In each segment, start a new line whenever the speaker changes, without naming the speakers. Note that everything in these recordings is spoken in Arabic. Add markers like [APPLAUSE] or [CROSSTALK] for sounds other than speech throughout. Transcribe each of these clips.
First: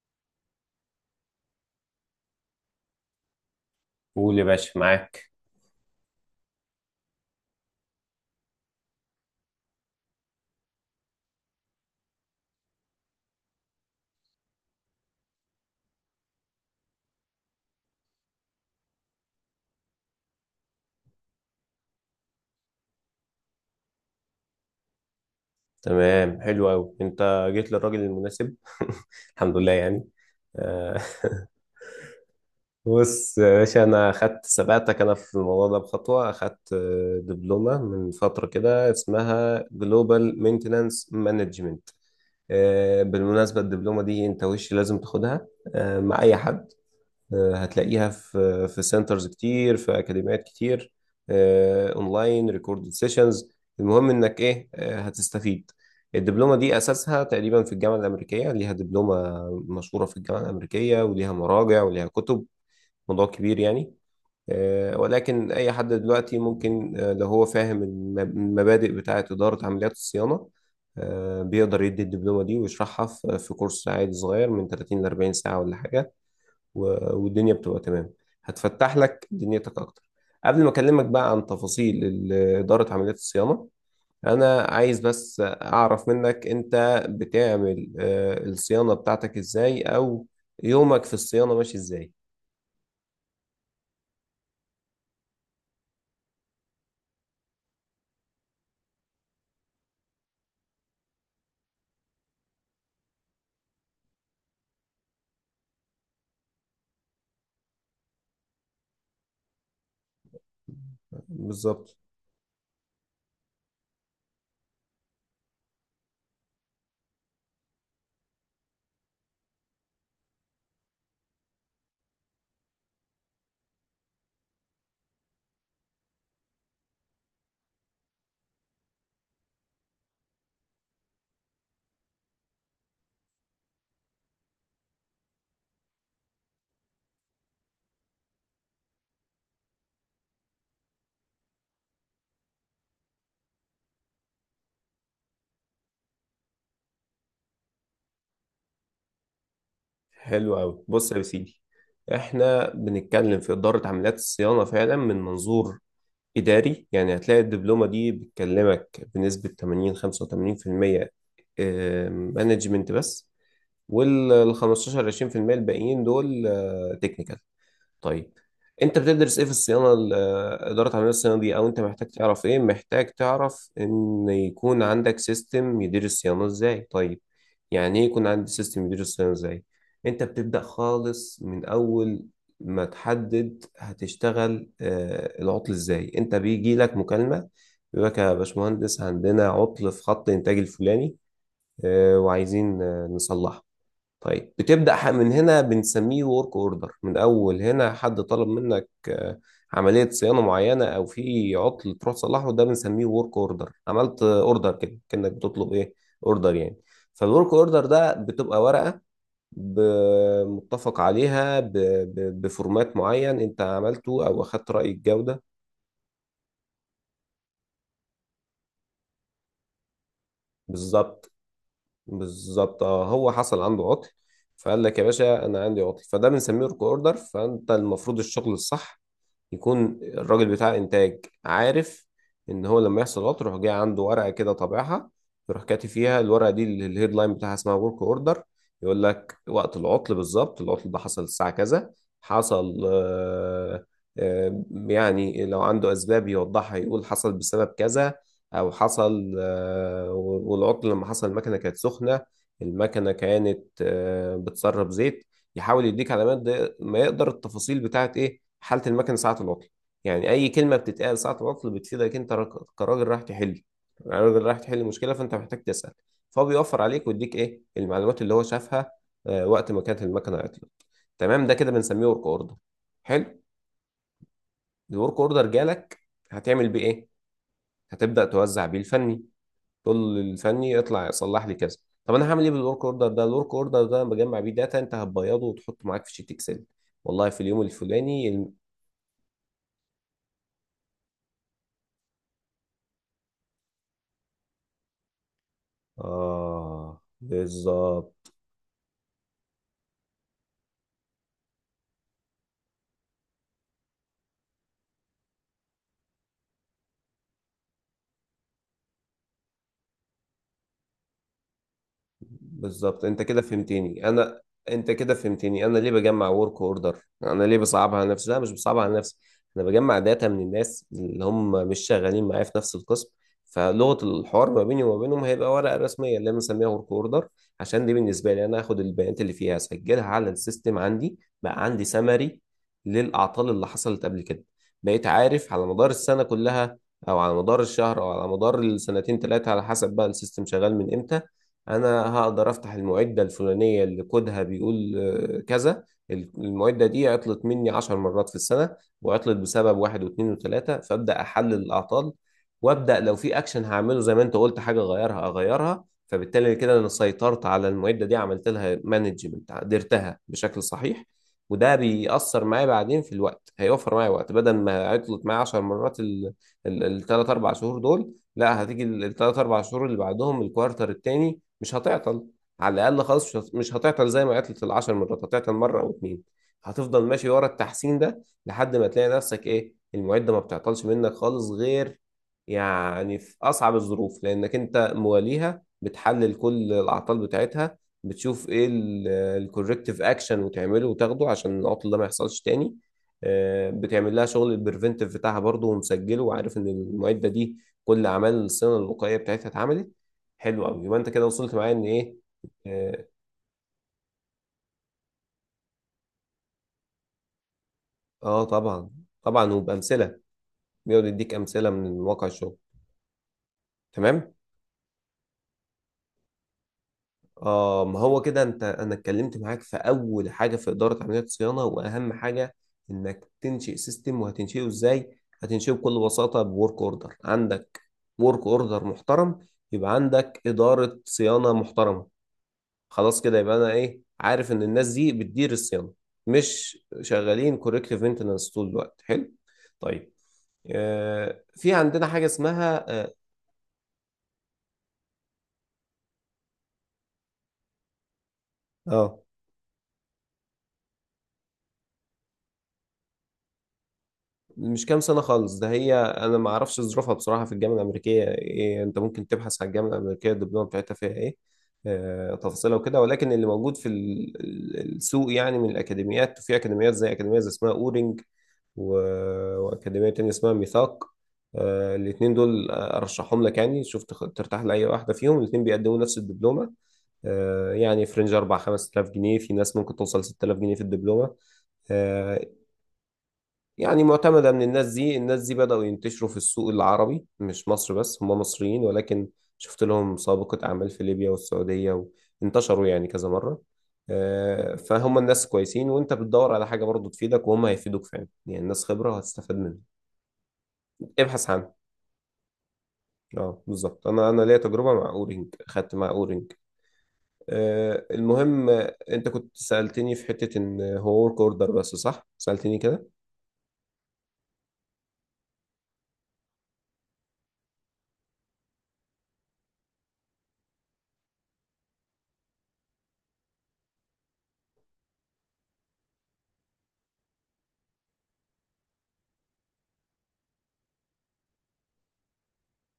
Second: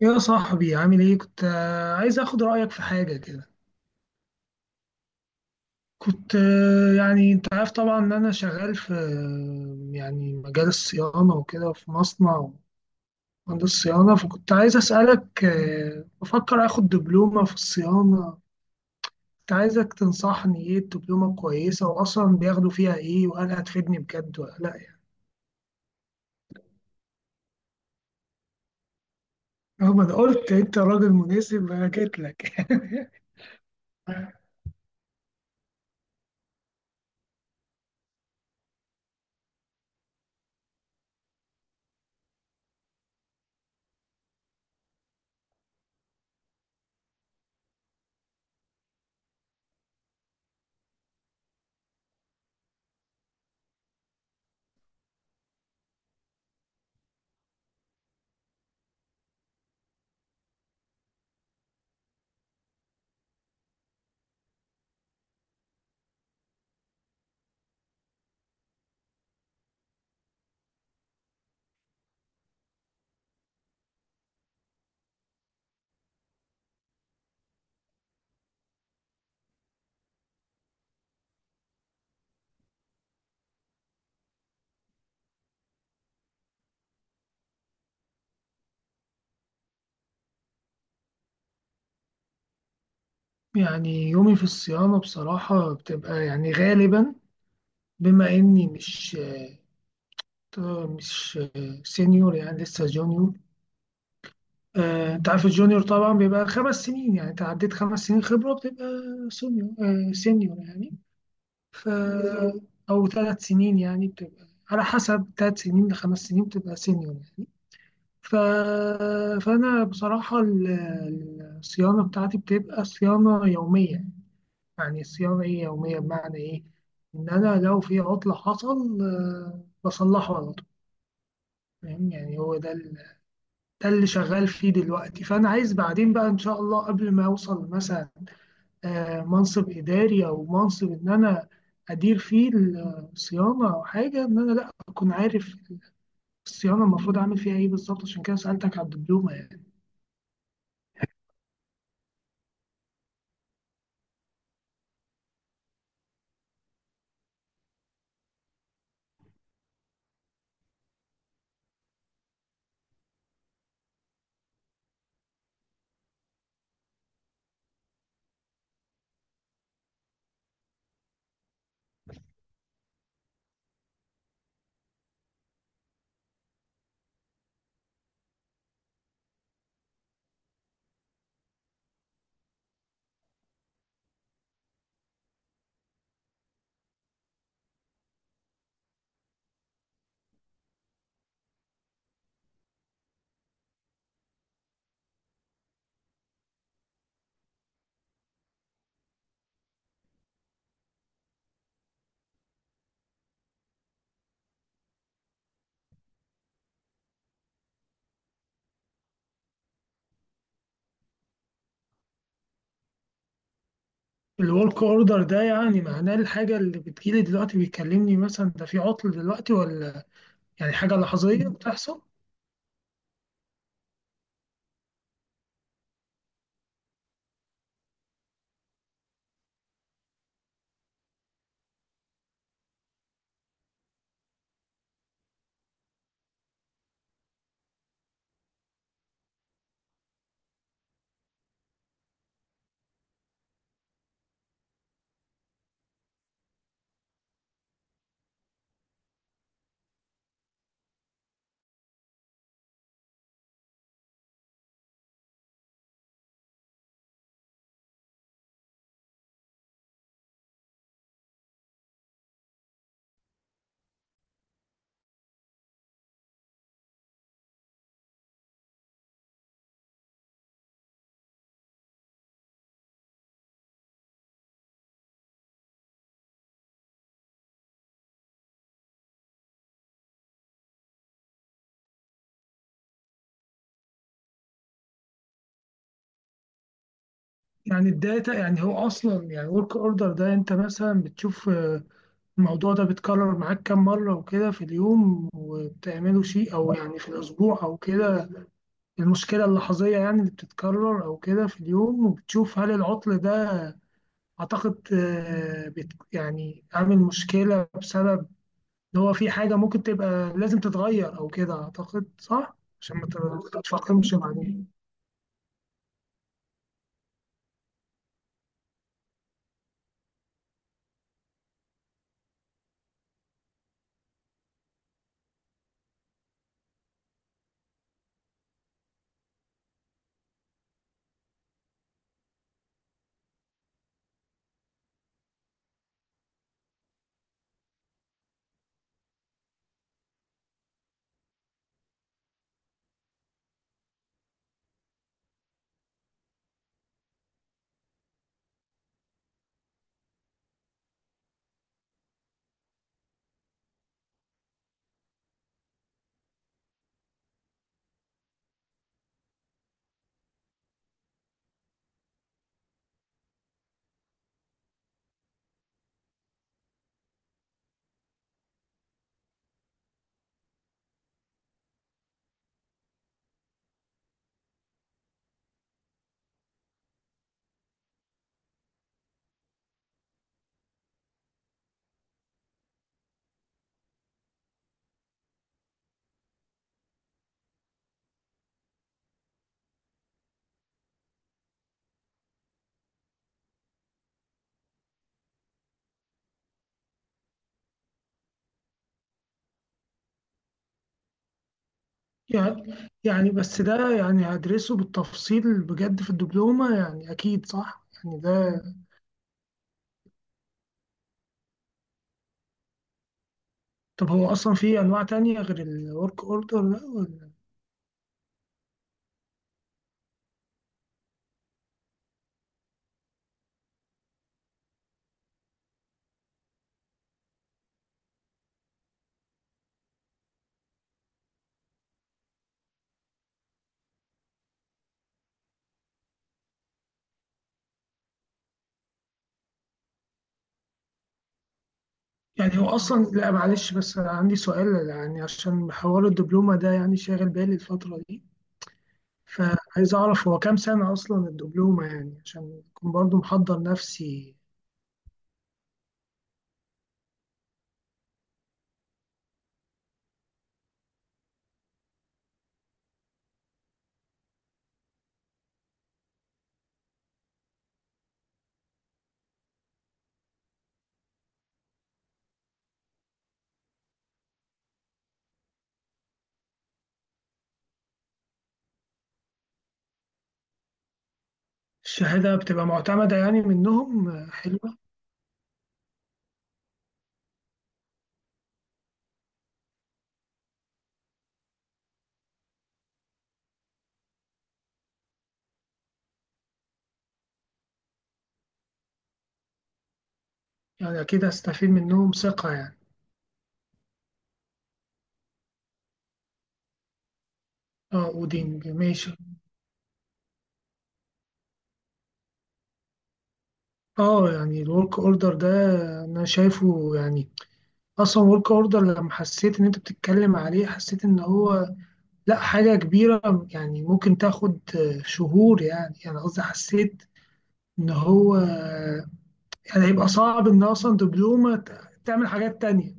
يا صاحبي عامل ايه؟ كنت عايز اخد رأيك في حاجة كده.
قول يا باشا، معاك.
كنت يعني انت عارف طبعا ان انا شغال في يعني مجال الصيانة وكده في مصنع، مهندس صيانة. فكنت عايز اسألك، بفكر اخد دبلومة في الصيانة. كنت عايزك تنصحني ايه، الدبلومة كويسة؟ واصلا بياخدوا فيها ايه؟ وهل هتفيدني بجد ولا لا يعني؟
تمام، حلو قوي، انت جيت للراجل المناسب. [LAUGHS] الحمد لله
رغم
يعني.
انا قلت انت
آه،
راجل مناسب انا جيت لك
[LAUGHS]
[LAUGHS]
بص يا باشا، انا خدت سبقتك انا في الموضوع ده بخطوه، خدت دبلومه من فتره كده اسمها جلوبال مينتنانس مانجمنت. بالمناسبه الدبلومه دي انت وش لازم تاخدها مع اي حد. هتلاقيها في سنترز كتير، في اكاديميات كتير، اونلاين ريكوردد سيشنز. المهم انك ايه، هتستفيد. الدبلومه دي اساسها تقريبا في الجامعه الامريكيه، ليها دبلومه مشهوره في الجامعه الامريكيه، وليها مراجع وليها كتب، موضوع كبير يعني. ولكن اي حد دلوقتي ممكن، لو هو فاهم المبادئ بتاعه اداره عمليات الصيانه، بيقدر يدي الدبلومه دي ويشرحها في كورس عادي صغير من 30 ل 40 ساعه ولا حاجه. والدنيا بتبقى تمام، هتفتح لك دنيتك اكتر. قبل ما اكلمك بقى عن تفاصيل اداره عمليات الصيانه، انا عايز بس اعرف منك، انت بتعمل الصيانه بتاعتك ازاي، او يومك في الصيانه ماشي ازاي؟
يعني يومي في الصيانة بصراحة بتبقى يعني غالبا، بما اني مش سينيور، يعني لسه جونيور. انت عارف الجونيور طبعا بيبقى خمس سنين، يعني انت عديت خمس سنين خبرة بتبقى سينيور. سينيور يعني. ف
بالظبط.
بالظبط. او ثلاث سنين يعني، بتبقى على حسب، ثلاث سنين لخمس سنين بتبقى سينيور يعني. ف... فانا بصراحة الصيانة بتاعتي بتبقى صيانة يومية. يعني الصيانة ايه يومية؟ بمعنى ايه؟ ان انا لو في عطلة حصل بصلحه على طول. فاهم؟ يعني هو ده ده اللي شغال فيه دلوقتي. فانا عايز بعدين بقى ان شاء الله قبل ما اوصل مثلا منصب اداري او منصب ان انا ادير فيه الصيانه او حاجه، ان انا لا اكون عارف الصيانه المفروض اعمل فيها ايه بالظبط. عشان كده سالتك على الدبلومه يعني.
حلو قوي، بص يا سيدي، احنا بنتكلم في اداره عمليات الصيانه فعلا من منظور اداري، يعني هتلاقي الدبلومه دي بتكلمك بنسبه 80 85% مانجمنت بس، وال 15 20% الباقيين دول تكنيكال. طيب، انت بتدرس ايه في الصيانه اداره عمليه الصيانه دي؟ او انت محتاج تعرف ايه؟ محتاج تعرف ان يكون عندك سيستم يدير الصيانه ازاي. طيب، يعني ايه يكون عندي سيستم يدير الصيانه ازاي؟ انت بتبدا خالص من اول ما تحدد هتشتغل العطل ازاي. انت بيجي لك مكالمه بيقول لك يا باشمهندس عندنا عطل في خط الانتاج الفلاني، وعايزين نصلحه. طيب بتبدأ من هنا، بنسميه ورك اوردر. من اول هنا حد طلب منك عملية صيانة معينة، او في عطل تروح تصلحه، ده بنسميه ورك اوردر. عملت اوردر كده، كأنك بتطلب ايه، اوردر يعني. فالورك اوردر ده بتبقى ورقة متفق عليها بفورمات معين انت عملته، او اخدت
الورك
رأي
اوردر
الجودة.
ده يعني معناه الحاجه اللي بتجيلي دلوقتي، بيكلمني مثلا ده في عطل دلوقتي، ولا يعني حاجه
بالظبط،
لحظيه بتحصل؟
بالظبط، اه هو حصل عنده عطل، فقال لك يا باشا انا عندي عطل، فده بنسميه ورك اوردر. فانت المفروض الشغل الصح يكون الراجل بتاع انتاج عارف ان هو لما يحصل غلط يروح، جاي عنده ورقه كده طابعها، يروح كاتب فيها. الورقه دي اللي الهيد لاين بتاعها اسمها ورك اوردر، يقول لك وقت العطل بالظبط، العطل ده حصل الساعه كذا، حصل آه، يعني لو عنده اسباب يوضحها يقول حصل بسبب كذا، او حصل والعطل لما حصل المكنه كانت سخنه، المكنه كانت بتسرب زيت، يحاول يديك علامات، ده ما يقدر التفاصيل بتاعت ايه حالة المكنة ساعة العطل. يعني اي كلمة بتتقال ساعة العطل بتفيدك انت كراجل رايح تحل، راجل رايح تحل مشكلة، فانت محتاج تسأل. فهو بيوفر عليك ويديك ايه المعلومات اللي هو شافها وقت ما كانت المكنة عطلت. تمام، ده كده بنسميه ورك اوردر. حلو، الورك اوردر جالك، هتعمل بيه ايه؟ هتبدأ توزع بيه الفني، تقول للفني اطلع صلح لي كذا. طب انا هعمل ايه بالورك اوردر ده؟ الورك اوردر ده بجمع بيه داتا، انت هتبيضه وتحطه معاك في شيت اكسل، والله في اليوم
يعني
الفلاني.
الداتا يعني، هو اصلا يعني ورك اوردر ده، انت مثلا بتشوف الموضوع ده بيتكرر معاك كام مرة وكده في اليوم، وبتعمله شيء أو يعني
اه
في الأسبوع أو
بالظبط.
كده؟ المشكلة اللحظية يعني اللي بتتكرر أو كده في اليوم، وبتشوف هل العطل ده أعتقد يعني عامل مشكلة بسبب إن هو في حاجة ممكن تبقى لازم تتغير أو كده، أعتقد صح؟ عشان
بالظبط،
ما تتفاقمش بعدين.
انت كده فهمتني انا ليه بجمع ورك اوردر، انا ليه بصعبها على نفسي. لا، مش بصعبها على نفسي، انا بجمع داتا من الناس اللي هم مش شغالين معايا في نفس القسم، فلغه الحوار ما بيني وما بينهم هيبقى ورقه رسميه اللي انا مسميها ورك اوردر، عشان دي بالنسبه لي. انا هاخد البيانات اللي فيها اسجلها على السيستم، عندي بقى عندي سمري للاعطال اللي حصلت قبل كده، بقيت عارف على مدار السنه كلها، او على مدار الشهر، او على مدار السنتين ثلاثه على حسب بقى السيستم شغال من امتى. انا هقدر افتح المعده الفلانيه اللي كودها بيقول كذا، المعده دي عطلت مني 10 مرات في السنه، وعطلت بسبب واحد واثنين وثلاثه، فابدا احلل الاعطال، وابدا لو في اكشن هعمله زي ما انت قلت حاجه اغيرها اغيرها، فبالتالي كده انا سيطرت على المعده دي، عملت لها مانجمنت، قدرتها بشكل صحيح. وده بيأثر معايا بعدين في الوقت، هيوفر معايا وقت. بدل ما عطلت معايا 10 مرات الثلاث اربع شهور دول، لا، هتيجي الثلاث اربع شهور اللي بعدهم، الكوارتر التاني، مش هتعطل. على الاقل خالص مش مش هتعطل زي ما عطلت ال10 مرات، هتعطل مره او اتنين. هتفضل ماشي ورا التحسين ده لحد ما تلاقي نفسك ايه، المعده ما بتعطلش منك خالص غير يعني في اصعب الظروف، لانك انت مواليها، بتحلل كل الاعطال بتاعتها، بتشوف ايه الكوركتيف اكشن، وتعمله وتاخده عشان العطل ده ما يحصلش تاني. بتعمل لها شغل البريفنتيف بتاعها برضه ومسجله، وعارف ان المعده دي كل اعمال الصيانه الوقائيه بتاعتها اتعملت. حلو قوي، يبقى انت كده وصلت معايا ان ايه.
يعني
اه.
يعني بس ده يعني هدرسه بالتفصيل بجد في الدبلومة، يعني أكيد صح؟ يعني ده
طبعا، طبعا وبامثله، بيقعد يديك امثله من واقع الشغل.
طب هو
تمام.
أصلا في أنواع تانية غير الورك أوردر ده ولا؟
اه ما هو كده انت، انا اتكلمت معاك في اول حاجه في اداره عمليات الصيانه، واهم حاجه انك تنشئ سيستم. وهتنشئه ازاي؟ هتنشئه بكل بساطه بورك اوردر، عندك ورك اوردر محترم يبقى عندك اداره صيانه محترمه. خلاص كده يبقى انا ايه، عارف ان الناس دي بتدير الصيانه، مش شغالين كوركتيف مينتنس طول الوقت. حلو، طيب، في عندنا حاجة
يعني هو
اسمها
أصلا،
اه.
لا معلش، بس أنا عندي سؤال يعني عشان حوار الدبلومة ده يعني شاغل بالي الفترة دي،
آه،
فعايز أعرف هو كام سنة أصلا الدبلومة يعني عشان أكون برضو محضر نفسي.
مش كام سنة خالص ده، هي أنا ما أعرفش ظروفها بصراحة، في الجامعة الأمريكية إيه. أنت ممكن تبحث على الجامعة الأمريكية الدبلومة بتاعتها فيها إيه، تفاصيلها وكده. ولكن اللي موجود في السوق يعني من الأكاديميات، وفي أكاديميات زي أكاديمية زي اسمها أورنج، و... وأكاديمية تانية اسمها ميثاق. الاتنين دول أرشحهم لك يعني، شوف ترتاح لأي واحدة فيهم، الاتنين بيقدموا نفس الدبلومة. يعني فرنج 4 5000 جنيه، في ناس ممكن توصل 6000 جنيه في الدبلومة.
الشهادة
آه،
بتبقى معتمدة يعني
يعني
منهم
معتمدة من
حلوة؟
الناس دي، الناس دي بدأوا ينتشروا في السوق العربي، مش مصر بس، هم مصريين ولكن شفت لهم سابقة أعمال في ليبيا والسعودية، وانتشروا يعني كذا مرة. فهم الناس كويسين، وانت بتدور على حاجة برضو تفيدك، وهم هيفيدوك فعلا، يعني الناس خبرة وهتستفاد منها،
يعني أكيد
ابحث
هستفيد
عنها.
منهم، ثقة يعني.
اه بالظبط، انا ليا تجربة مع اورينج، خدت مع اورينج.
اه
المهم،
ودين ماشي.
انت كنت سألتني في حتة ان هو ورك اوردر بس، صح، سألتني كده.
اه يعني الورك اوردر ده انا شايفه يعني، اصلا ورك اوردر لما حسيت ان انت بتتكلم عليه حسيت ان هو لا حاجة كبيرة، يعني ممكن تاخد شهور يعني. يعني قصدي حسيت إن هو يعني هيبقى صعب إن أصلا دبلومة تعمل حاجات تانية.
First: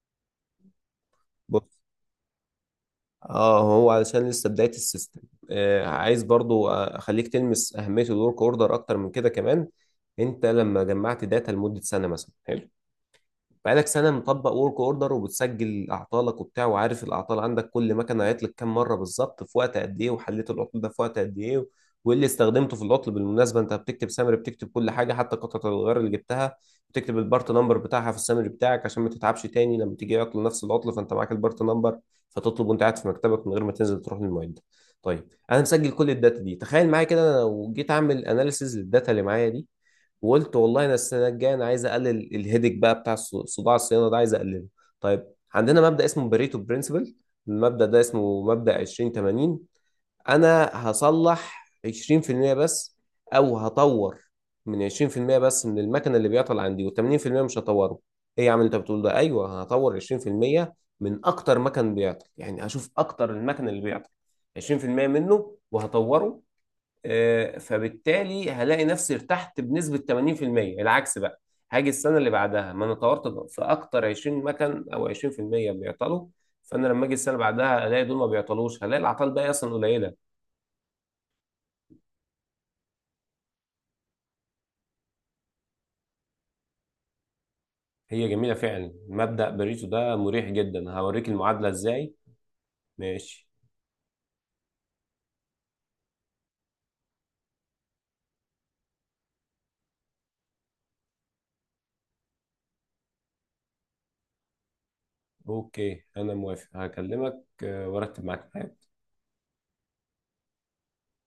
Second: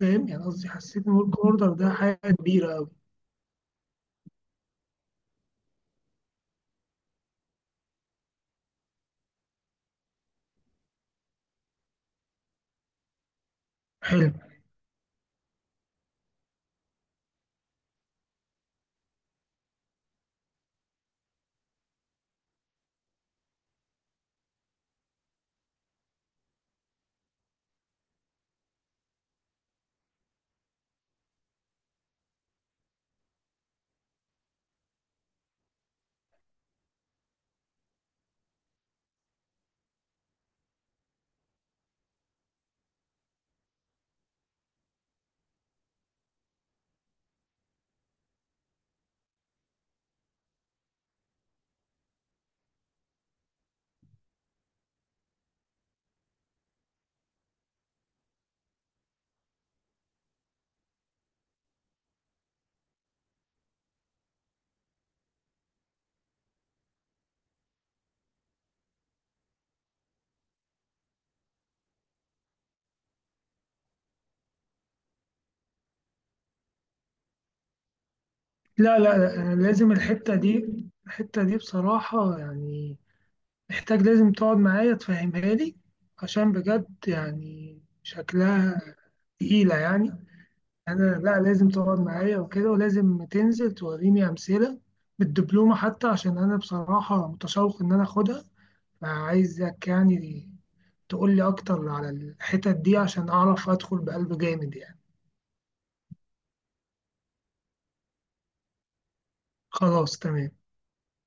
فاهم يعني؟ قصدي حسيت إن ورك أوردر ده حاجة كبيرة أوي.
اه هو علشان لسه بداية السيستم، آه عايز برضو اخليك تلمس اهمية الورك اوردر اكتر من كده كمان. انت لما جمعت داتا لمدة سنة مثلا، حلو، بقالك سنة
حلو.
مطبق ورك اوردر، وبتسجل اعطالك وبتاع، وعارف الاعطال عندك، كل مكنة عطلت كام مرة بالظبط، في وقت قد ايه، وحليت العطل ده في وقت قد ايه، وايه اللي استخدمته في العطل. بالمناسبة انت بتكتب سامري، بتكتب كل حاجة، حتى قطعة الغيار اللي جبتها بتكتب البارت نمبر بتاعها في السامري بتاعك، عشان ما تتعبش تاني لما تيجي عطل نفس العطل، فانت معاك البارت نمبر فتطلب وانت قاعد في مكتبك من غير ما تنزل تروح للمعد. طيب انا مسجل كل الداتا دي، تخيل معايا كده، انا لو جيت اعمل اناليسيز للداتا اللي معايا دي وقلت والله انا السنه الجايه انا عايز اقلل الهيدك بقى بتاع صداع الصيانه ده، عايز اقلله. طيب، عندنا مبدا اسمه بريتو برنسبل، المبدا ده اسمه مبدا 20 80. انا هصلح 20% بس، او هطور من 20% بس من المكنه اللي بيعطل عندي، و80% مش هطوره. ايه يا عم اللي انت بتقول ده؟ ايوه، هطور 20% من اكتر مكن بيعطل، يعني هشوف اكتر المكن اللي بيعطل 20% منه وهطوره. فبالتالي هلاقي نفسي ارتحت بنسبة 80%. العكس بقى، هاجي السنة اللي بعدها، ما انا طورت في اكتر 20 مكن او 20% بيعطلوا، فانا لما اجي السنة اللي بعدها الاقي دول ما بيعطلوش،
لا
هلاقي
لا
العطال
لا،
بقى
أنا
اصلا
لازم
قليلة.
الحتة دي، الحتة دي بصراحة يعني محتاج، لازم تقعد معايا تفهمها لي، عشان بجد يعني
هي جميلة
شكلها
فعلا مبدأ
تقيلة
بريتو ده،
يعني.
مريح جدا.
انا
هوريك
لا،
المعادلة
لازم تقعد
ازاي.
معايا وكده، ولازم
ماشي.
تنزل توريني امثله بالدبلومه حتى، عشان انا بصراحه متشوق ان انا اخدها. فعايزك يعني تقول لي اكتر على الحتت دي عشان اعرف ادخل بقلب جامد يعني.
اوكي، انا موافق، هكلمك وارتب معاك.
خلاص تمام.